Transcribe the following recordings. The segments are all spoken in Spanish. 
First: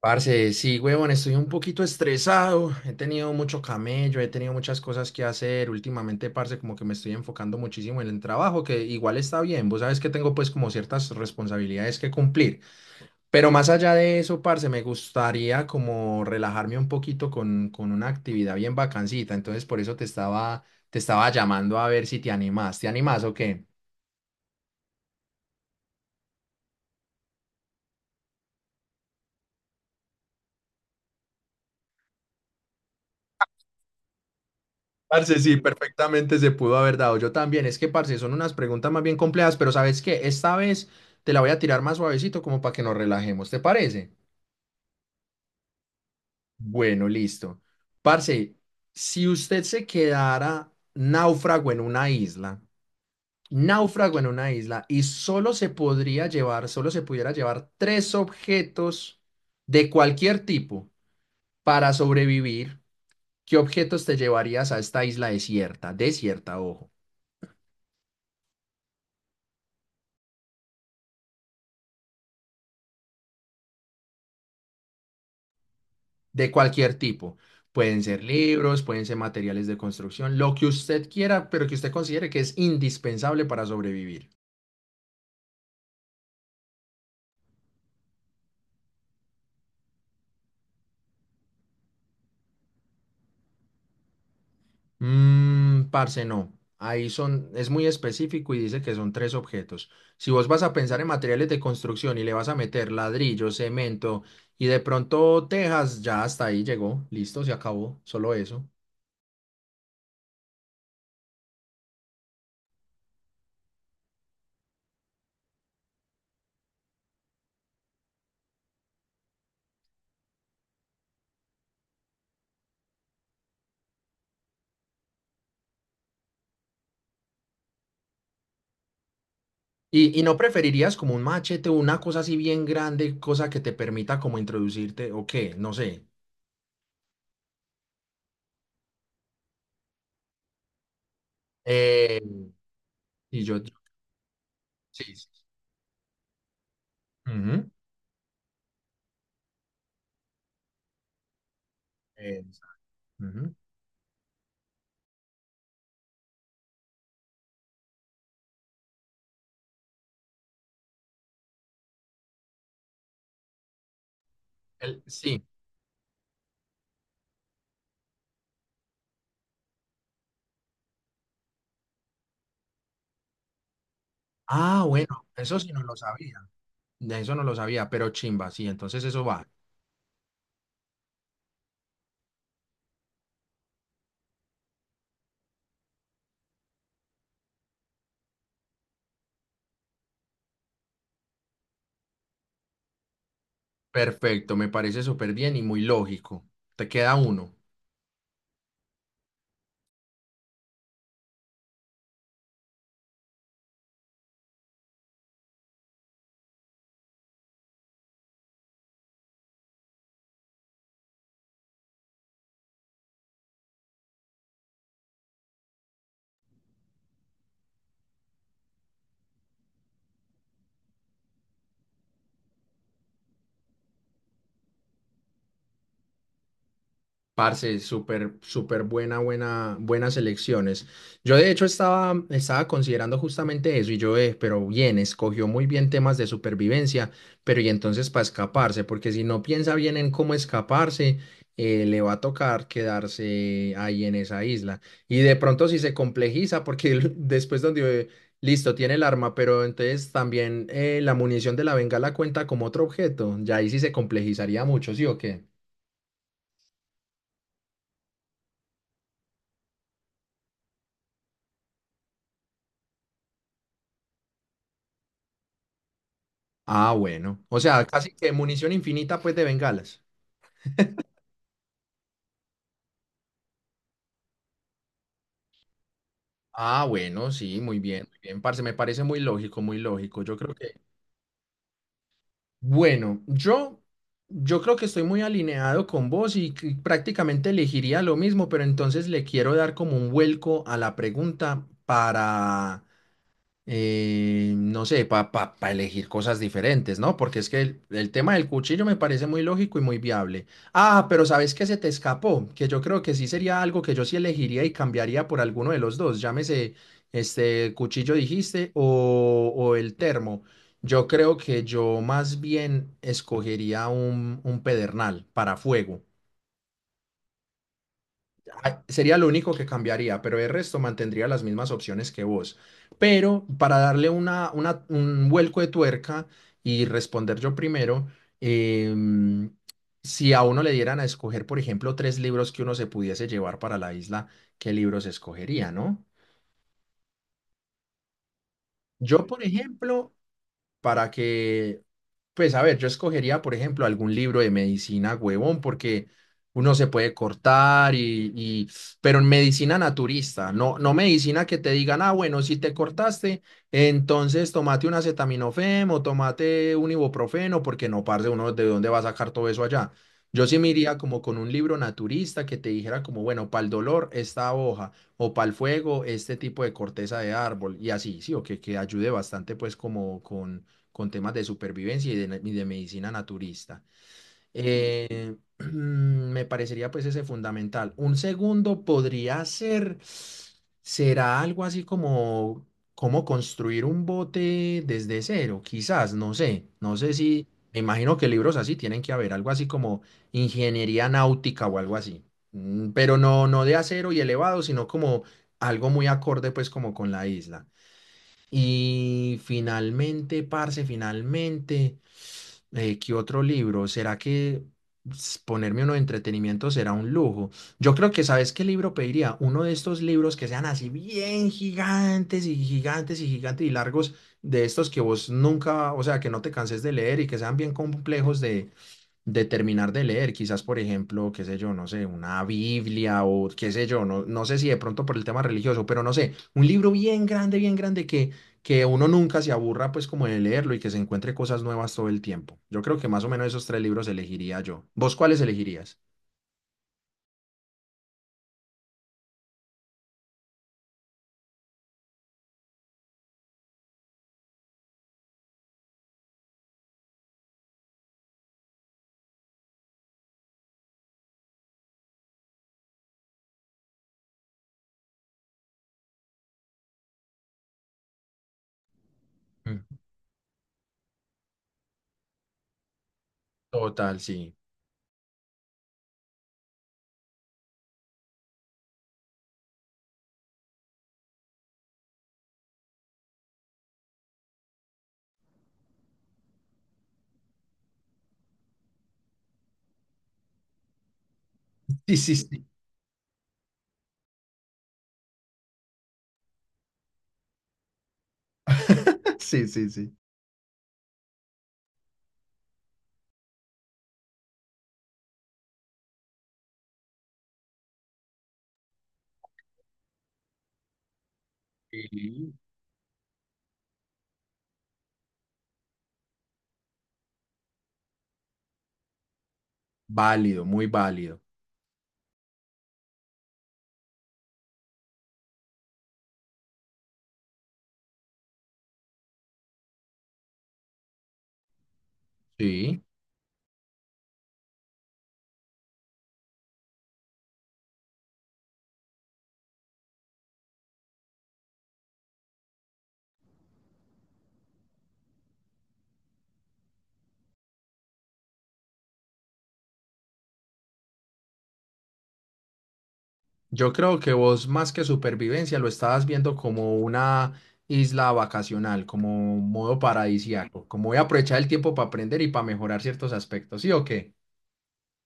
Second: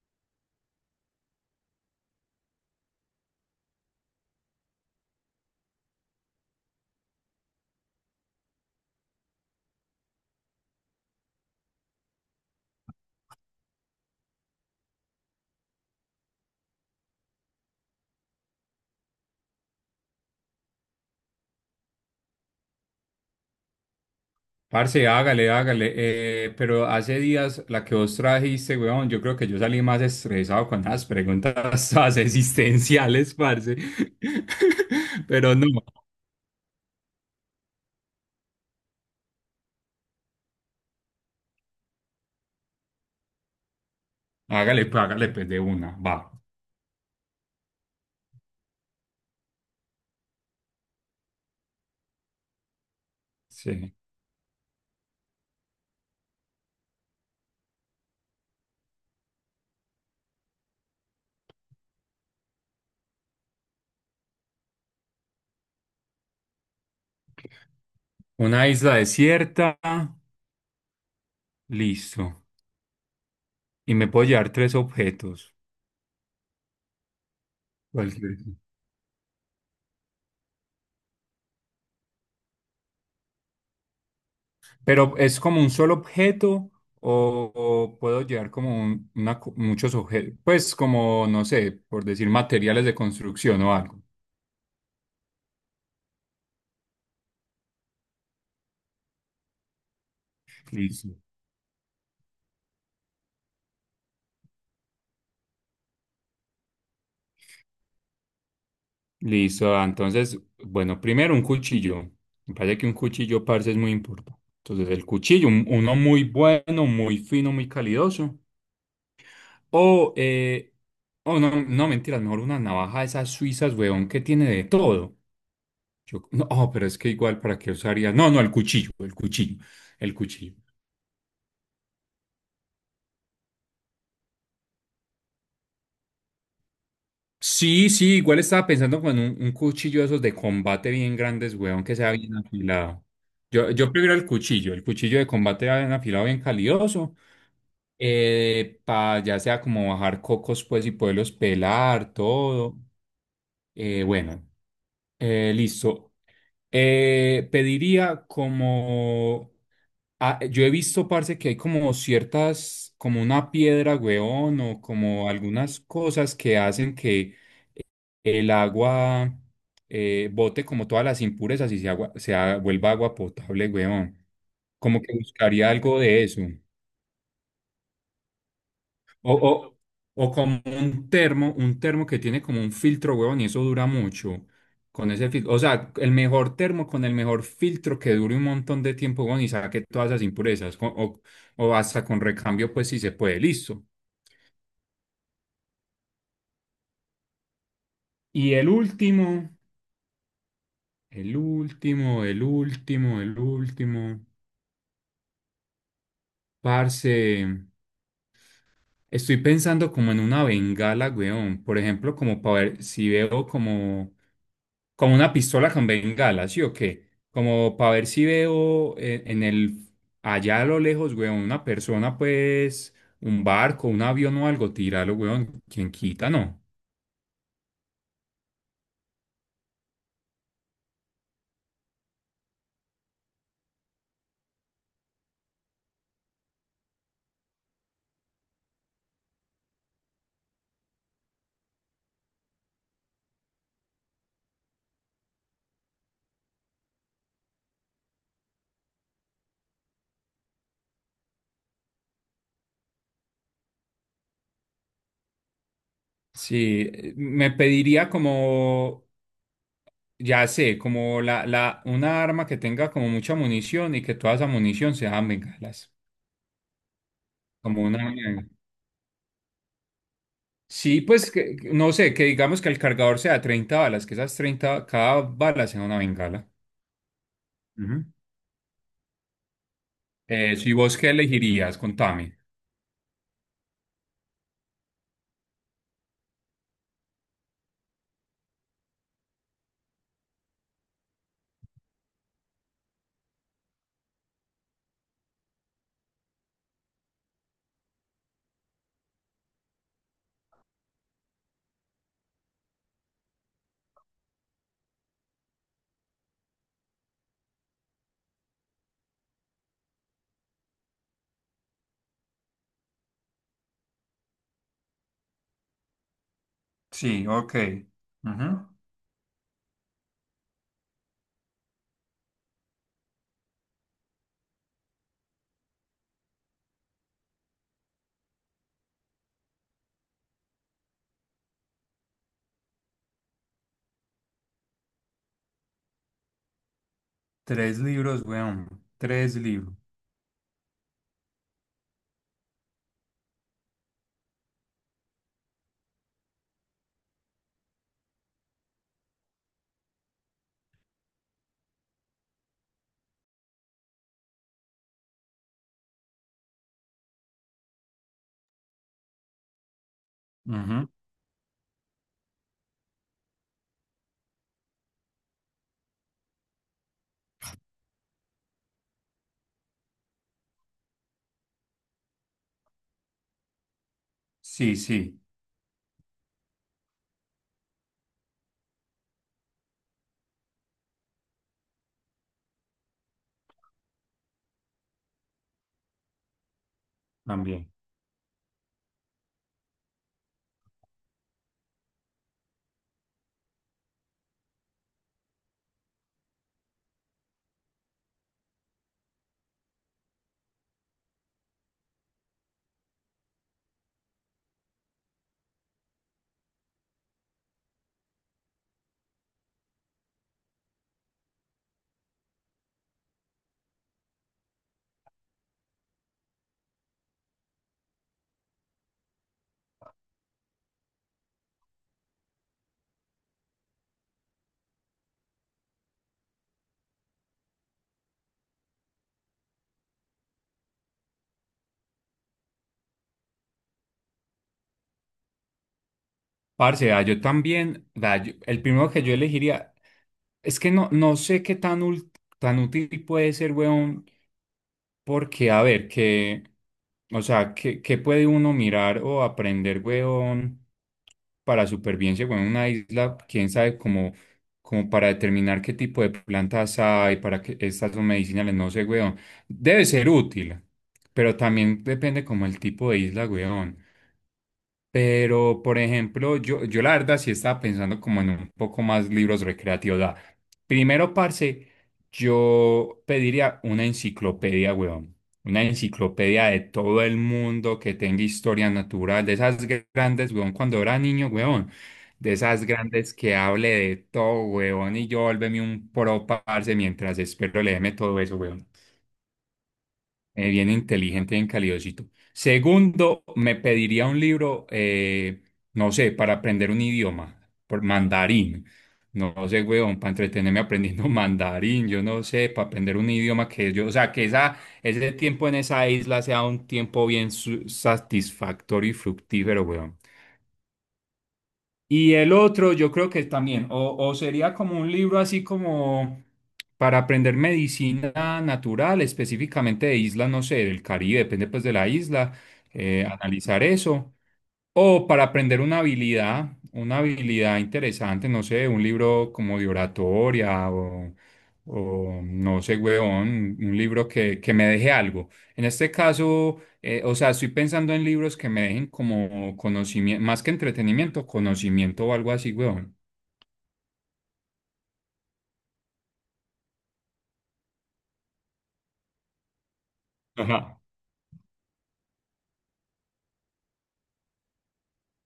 Parce, sí, huevón, estoy un poquito estresado. He tenido mucho camello, he tenido muchas cosas que hacer. Últimamente, parce, como que me estoy enfocando muchísimo en el trabajo, que igual está bien. Vos sabes que tengo pues como ciertas responsabilidades que cumplir. Pero más allá de eso, parce, me gustaría como relajarme un poquito con una actividad bien bacancita. Entonces, por eso te estaba llamando a ver si te animás. ¿Te animás o qué? Parce, hágale, hágale. Pero hace días la que vos trajiste, weón, yo creo que yo salí más estresado con las preguntas todas existenciales, parce. Parce, Pero sí, no, perfectamente se pudo haber dado. Yo también. Es que, parce, son unas preguntas más bien complejas, pero ¿sabes qué? Esta vez te la voy a tirar más suavecito como para que nos relajemos. ¿Te parece? Hágale, pues de una, va. Bueno, listo. Parce, si usted se quedara náufrago en una isla, Sí. náufrago en una isla, y solo se pudiera llevar tres objetos de cualquier tipo para sobrevivir, ¿qué objetos te llevarías a esta isla desierta? Desierta, ojo. Una isla desierta, listo. Y me puedo llevar tres objetos. De cualquier tipo. Pueden ser Cualquier- libros, pueden ser materiales de construcción, lo que usted quiera, pero que usted considere que es indispensable para sobrevivir. Pero es como un solo objeto o puedo llevar como muchos objetos, pues como, no sé, por decir materiales de construcción o algo. Parce, no. Es muy específico y dice que son tres objetos. Si vos vas a pensar en Listo. materiales de construcción y le vas a meter ladrillo, cemento y de pronto tejas, ya hasta ahí llegó, listo, se acabó, solo eso. Listo, ah, entonces, bueno, primero un cuchillo. Me parece que un cuchillo, parce, es muy importante. Entonces, el cuchillo, uno muy bueno, muy fino, muy calidoso. O, eh, oh, no, no, mentiras, mejor una navaja de esas suizas, weón, que tiene de todo. No, oh, pero es que igual, ¿para qué usaría? No, no, el cuchillo, el cuchillo, el ¿Y no cuchillo. preferirías como un machete o una cosa así bien grande, cosa que te permita como introducirte o qué? No sé. Sí, sí, igual estaba pensando con un cuchillo de esos de combate bien grandes, weón, que sea Eh, bien afilado. Y yo, Yo, yo- yo prefiero el sí, cuchillo de sí. combate bien afilado, bien calidoso. Ujú. Pa ya sea como bajar cocos pues y poderlos pelar, Eh, todo. ujú. Bueno, listo. Pediría como yo he visto, parce, que hay como ciertas, como una piedra, weón, o como Sí. algunas cosas que hacen que el agua bote como todas las impurezas y se, agua, se ha- vuelva agua potable, weón. Ah, Como que bueno, eso buscaría sí no lo algo de eso. sabía. De eso no lo sabía, pero chimba, sí, entonces eso O, va. o, o como un termo que tiene como un filtro, huevón, y eso dura mucho. Con ese filtro, o sea, el mejor termo con el mejor filtro que dure un montón de tiempo, huevón, y saque todas esas impurezas. O hasta con recambio, pues si se puede, listo. Perfecto, me parece súper bien y muy lógico. Te queda uno. Y el último, el último, el último, el último, parce. Estoy pensando como en una bengala, weón. Por ejemplo, como para ver si veo como una pistola con bengala, ¿sí o qué? Como para ver si veo allá a lo lejos, weón, una persona, pues, un barco, un avión o algo, tíralo, weón. ¿Quién quita, no? Parce, súper buena, buena, buenas elecciones. Yo de hecho estaba considerando justamente eso y yo, pero bien, escogió muy bien temas de supervivencia, pero y entonces para escaparse, porque si no piensa bien en cómo escaparse, le va a tocar quedarse ahí en esa isla. Y de pronto si se complejiza, porque listo, tiene el arma, pero entonces también la munición de la bengala cuenta como otro objeto, ya ahí sí se complejizaría mucho, ¿sí o qué? Sí, me pediría como, ya sé, como una arma que tenga como mucha munición y que toda esa munición sea bengalas. Ah, bueno. O Como sea, casi una. que munición infinita, pues, de bengalas. Sí, pues no sé, que digamos que el cargador sea 30 balas, que esas 30 cada bala sea una bengala. Ah, bueno, sí, Ujú. Muy bien, parce. Me parece muy lógico, muy lógico. Si vos qué elegirías, contame. bueno, yo, yo creo que estoy muy alineado con vos que prácticamente elegiría lo mismo, pero entonces le quiero dar como un vuelco a la pregunta para no sé, para elegir cosas diferentes, ¿no? Porque es que el tema del cuchillo me parece muy lógico y muy viable. Ah, pero ¿sabes qué se te escapó? Que yo creo que sí sería algo que yo sí elegiría y cambiaría por alguno de los dos, llámese este cuchillo dijiste o el termo. Yo creo que yo más bien escogería un pedernal para fuego. Sí, ok. Ujú. Ah, sería lo único que cambiaría, pero el resto mantendría las mismas opciones que vos. Pero para darle un vuelco de tuerca y responder yo primero, em, si a uno le dieran a escoger, por ejemplo, tres libros que uno se pudiese llevar para la isla, ¿qué libros escogería, no? Tres libros, weón. Yo, Tres por libros. ejemplo, para que, pues a ver, yo escogería, por ejemplo, algún libro de medicina, huevón, porque uno se puede cortar pero en medicina naturista, no, no medicina que te digan, ah, bueno, si te cortaste, entonces tomate un acetaminofén o tomate un ibuprofeno, porque no, parce, uno de dónde va a sacar todo eso allá. Yo sí me Ujú. iría como con un libro naturista que te dijera como, bueno, para el dolor esta hoja o para el fuego este tipo de corteza de árbol y así, sí, que ayude bastante pues como con temas de supervivencia y de medicina naturista. Sí, sí, Eh, me parecería pues ese fundamental. Un segundo podría ser, será algo así como cómo construir un bote desde cero, quizás, no sé, no sé si, también. me imagino que libros así tienen que haber, algo así como ingeniería náutica o algo así. Pero no, no de acero y elevado, sino como algo muy acorde pues como con la isla. Y finalmente, parce, finalmente ¿qué otro libro? ¿Será que ponerme uno de entretenimiento será un lujo? Yo creo que, ¿sabes qué libro pediría? Uno de estos libros que sean así bien gigantes y gigantes y gigantes y largos, de estos que vos nunca, o sea, que no te canses de leer y que sean bien complejos de terminar de leer, quizás por ejemplo, qué sé yo, no sé, una Biblia o qué sé yo, no, no sé si de pronto por el tema religioso, pero no sé, un libro bien grande que uno nunca se aburra pues como de leerlo y que se encuentre cosas nuevas todo el tiempo. Yo creo que más o menos esos tres libros elegiría yo. ¿Vos cuáles elegirías? Parce, ah, yo también, el primero que yo elegiría, es que no, no sé qué tan útil puede ser, weón. Porque, a ver, que, o sea, ¿qué puede uno mirar o aprender, weón, para supervivencia, weón, en una isla? Quién sabe, como para determinar qué tipo de plantas hay, para que estas son medicinales, no sé, weón. Mm, Debe ser útil, pero también depende como el tipo de isla, weón. Total, sí. Pero, por ejemplo, yo la verdad sí estaba pensando como en un poco más libros recreativos. O sea, primero, parce, yo pediría una enciclopedia, weón. Una enciclopedia de todo el mundo que tenga historia natural, de esas grandes, weón, cuando era niño, weón. Sí, De sí, esas sí. grandes que hable de todo, weón. Y yo volverme un pro, parce, mientras espero leerme todo eso, weón. Sí, sí, sí. Bien inteligente, bien calidosito. Segundo, me pediría un libro, no sé, para aprender un idioma, por mandarín. No, sé, weón, para entretenerme aprendiendo mandarín, yo no sé, Sí. para aprender un idioma que o sea, que ese tiempo en esa isla sea un tiempo bien satisfactorio y fructífero, weón. Válido, muy válido. Y el otro, yo creo que también, o sería como un libro así como para aprender medicina natural, específicamente de islas, no sé, del Caribe, depende pues de la isla, Sí. Analizar eso. O para aprender una habilidad interesante, no sé, un libro como de oratoria o no sé, huevón, un libro que me deje algo. En este caso, o sea, estoy pensando en libros que me dejen como conocimiento, más que entretenimiento, conocimiento o algo así, huevón. Yo creo que vos más que supervivencia lo estabas viendo como una isla vacacional, como un modo Ajá. paradisíaco, como voy a aprovechar el tiempo para aprender y para mejorar ciertos aspectos, ¿sí o qué?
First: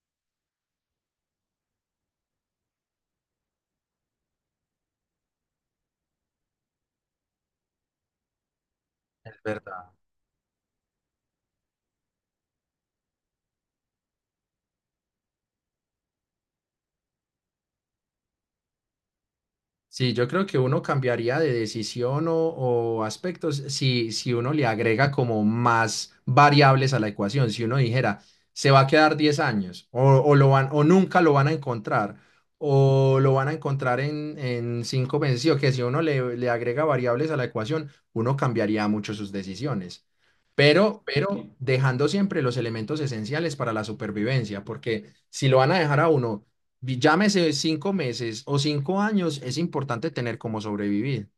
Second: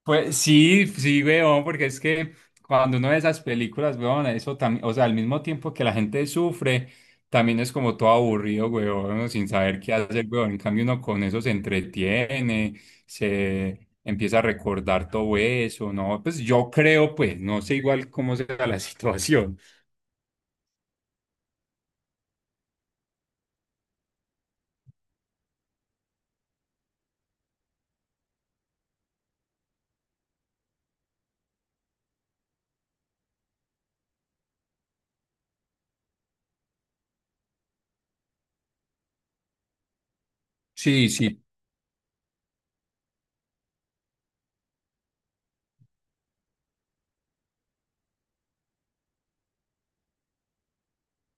Pues sí, sí, weón, porque es que cuando uno ve esas películas, weón, eso también, o sea, al mismo tiempo que la gente sufre, también es como todo aburrido, weón, uno Es sin saber verdad. qué hacer, weón. En cambio, uno con eso se entretiene, se empieza a recordar todo eso, ¿no? Pues yo creo, pues, no sé igual cómo sea la situación. Sí, yo creo que uno cambiaría de decisión o aspectos si uno le agrega como más variables a la ecuación. Si uno dijera, se va a quedar 10 años o nunca lo van a encontrar o lo van a encontrar en 5 meses, sí, o que si uno le, le agrega variables a la ecuación, uno cambiaría mucho sus decisiones Sí, sí. pero dejando siempre los elementos esenciales para la supervivencia, porque si lo van a dejar a uno, llámese 5 meses o 5 años, es importante tener cómo sobrevivir.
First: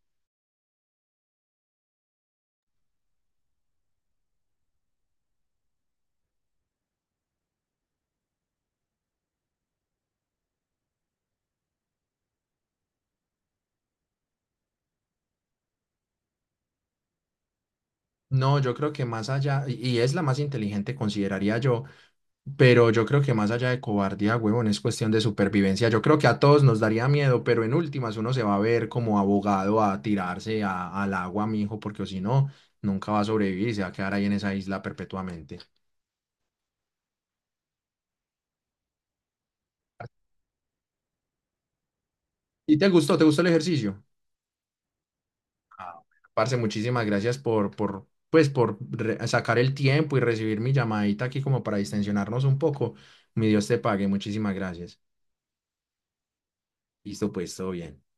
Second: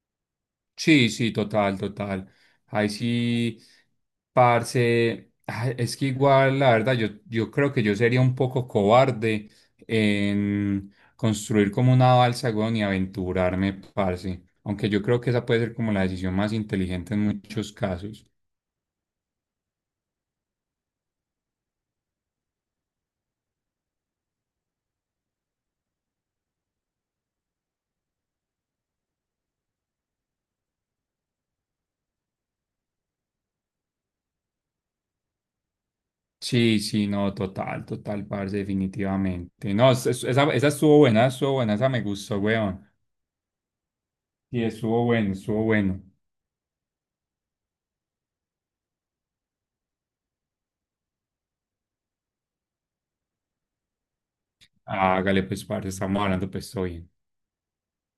Sí, sí, total, total. Ahí sí, parce, ah, es que igual, la verdad, yo creo que yo sería un poco cobarde en construir como una balsa, weón, y aventurarme, parce. Aunque yo creo que esa puede ser como la decisión más inteligente en muchos casos. No, yo creo que más allá, y es la más inteligente, consideraría yo, pero yo creo que más allá de cobardía, huevón, es cuestión de supervivencia. Yo creo que a todos nos daría miedo, pero en últimas uno se va a ver como abogado a tirarse al agua, mijo, porque si no, nunca va a sobrevivir y se va a quedar ahí en esa isla perpetuamente. Sí, sí, no, total, total, parce, definitivamente. No, esa estuvo buena, esa me gustó, ¿Y weón. te gustó? ¿Te gustó el ejercicio? Sí, estuvo bueno, estuvo bueno. Ah, parce, muchísimas gracias por sacar el tiempo y recibir mi llamadita aquí como para distensionarnos un poco. Mi Dios te pague, muchísimas gracias. Hágale, pues, parce, estamos hablando, pues, estoy Listo, pues, todo bien.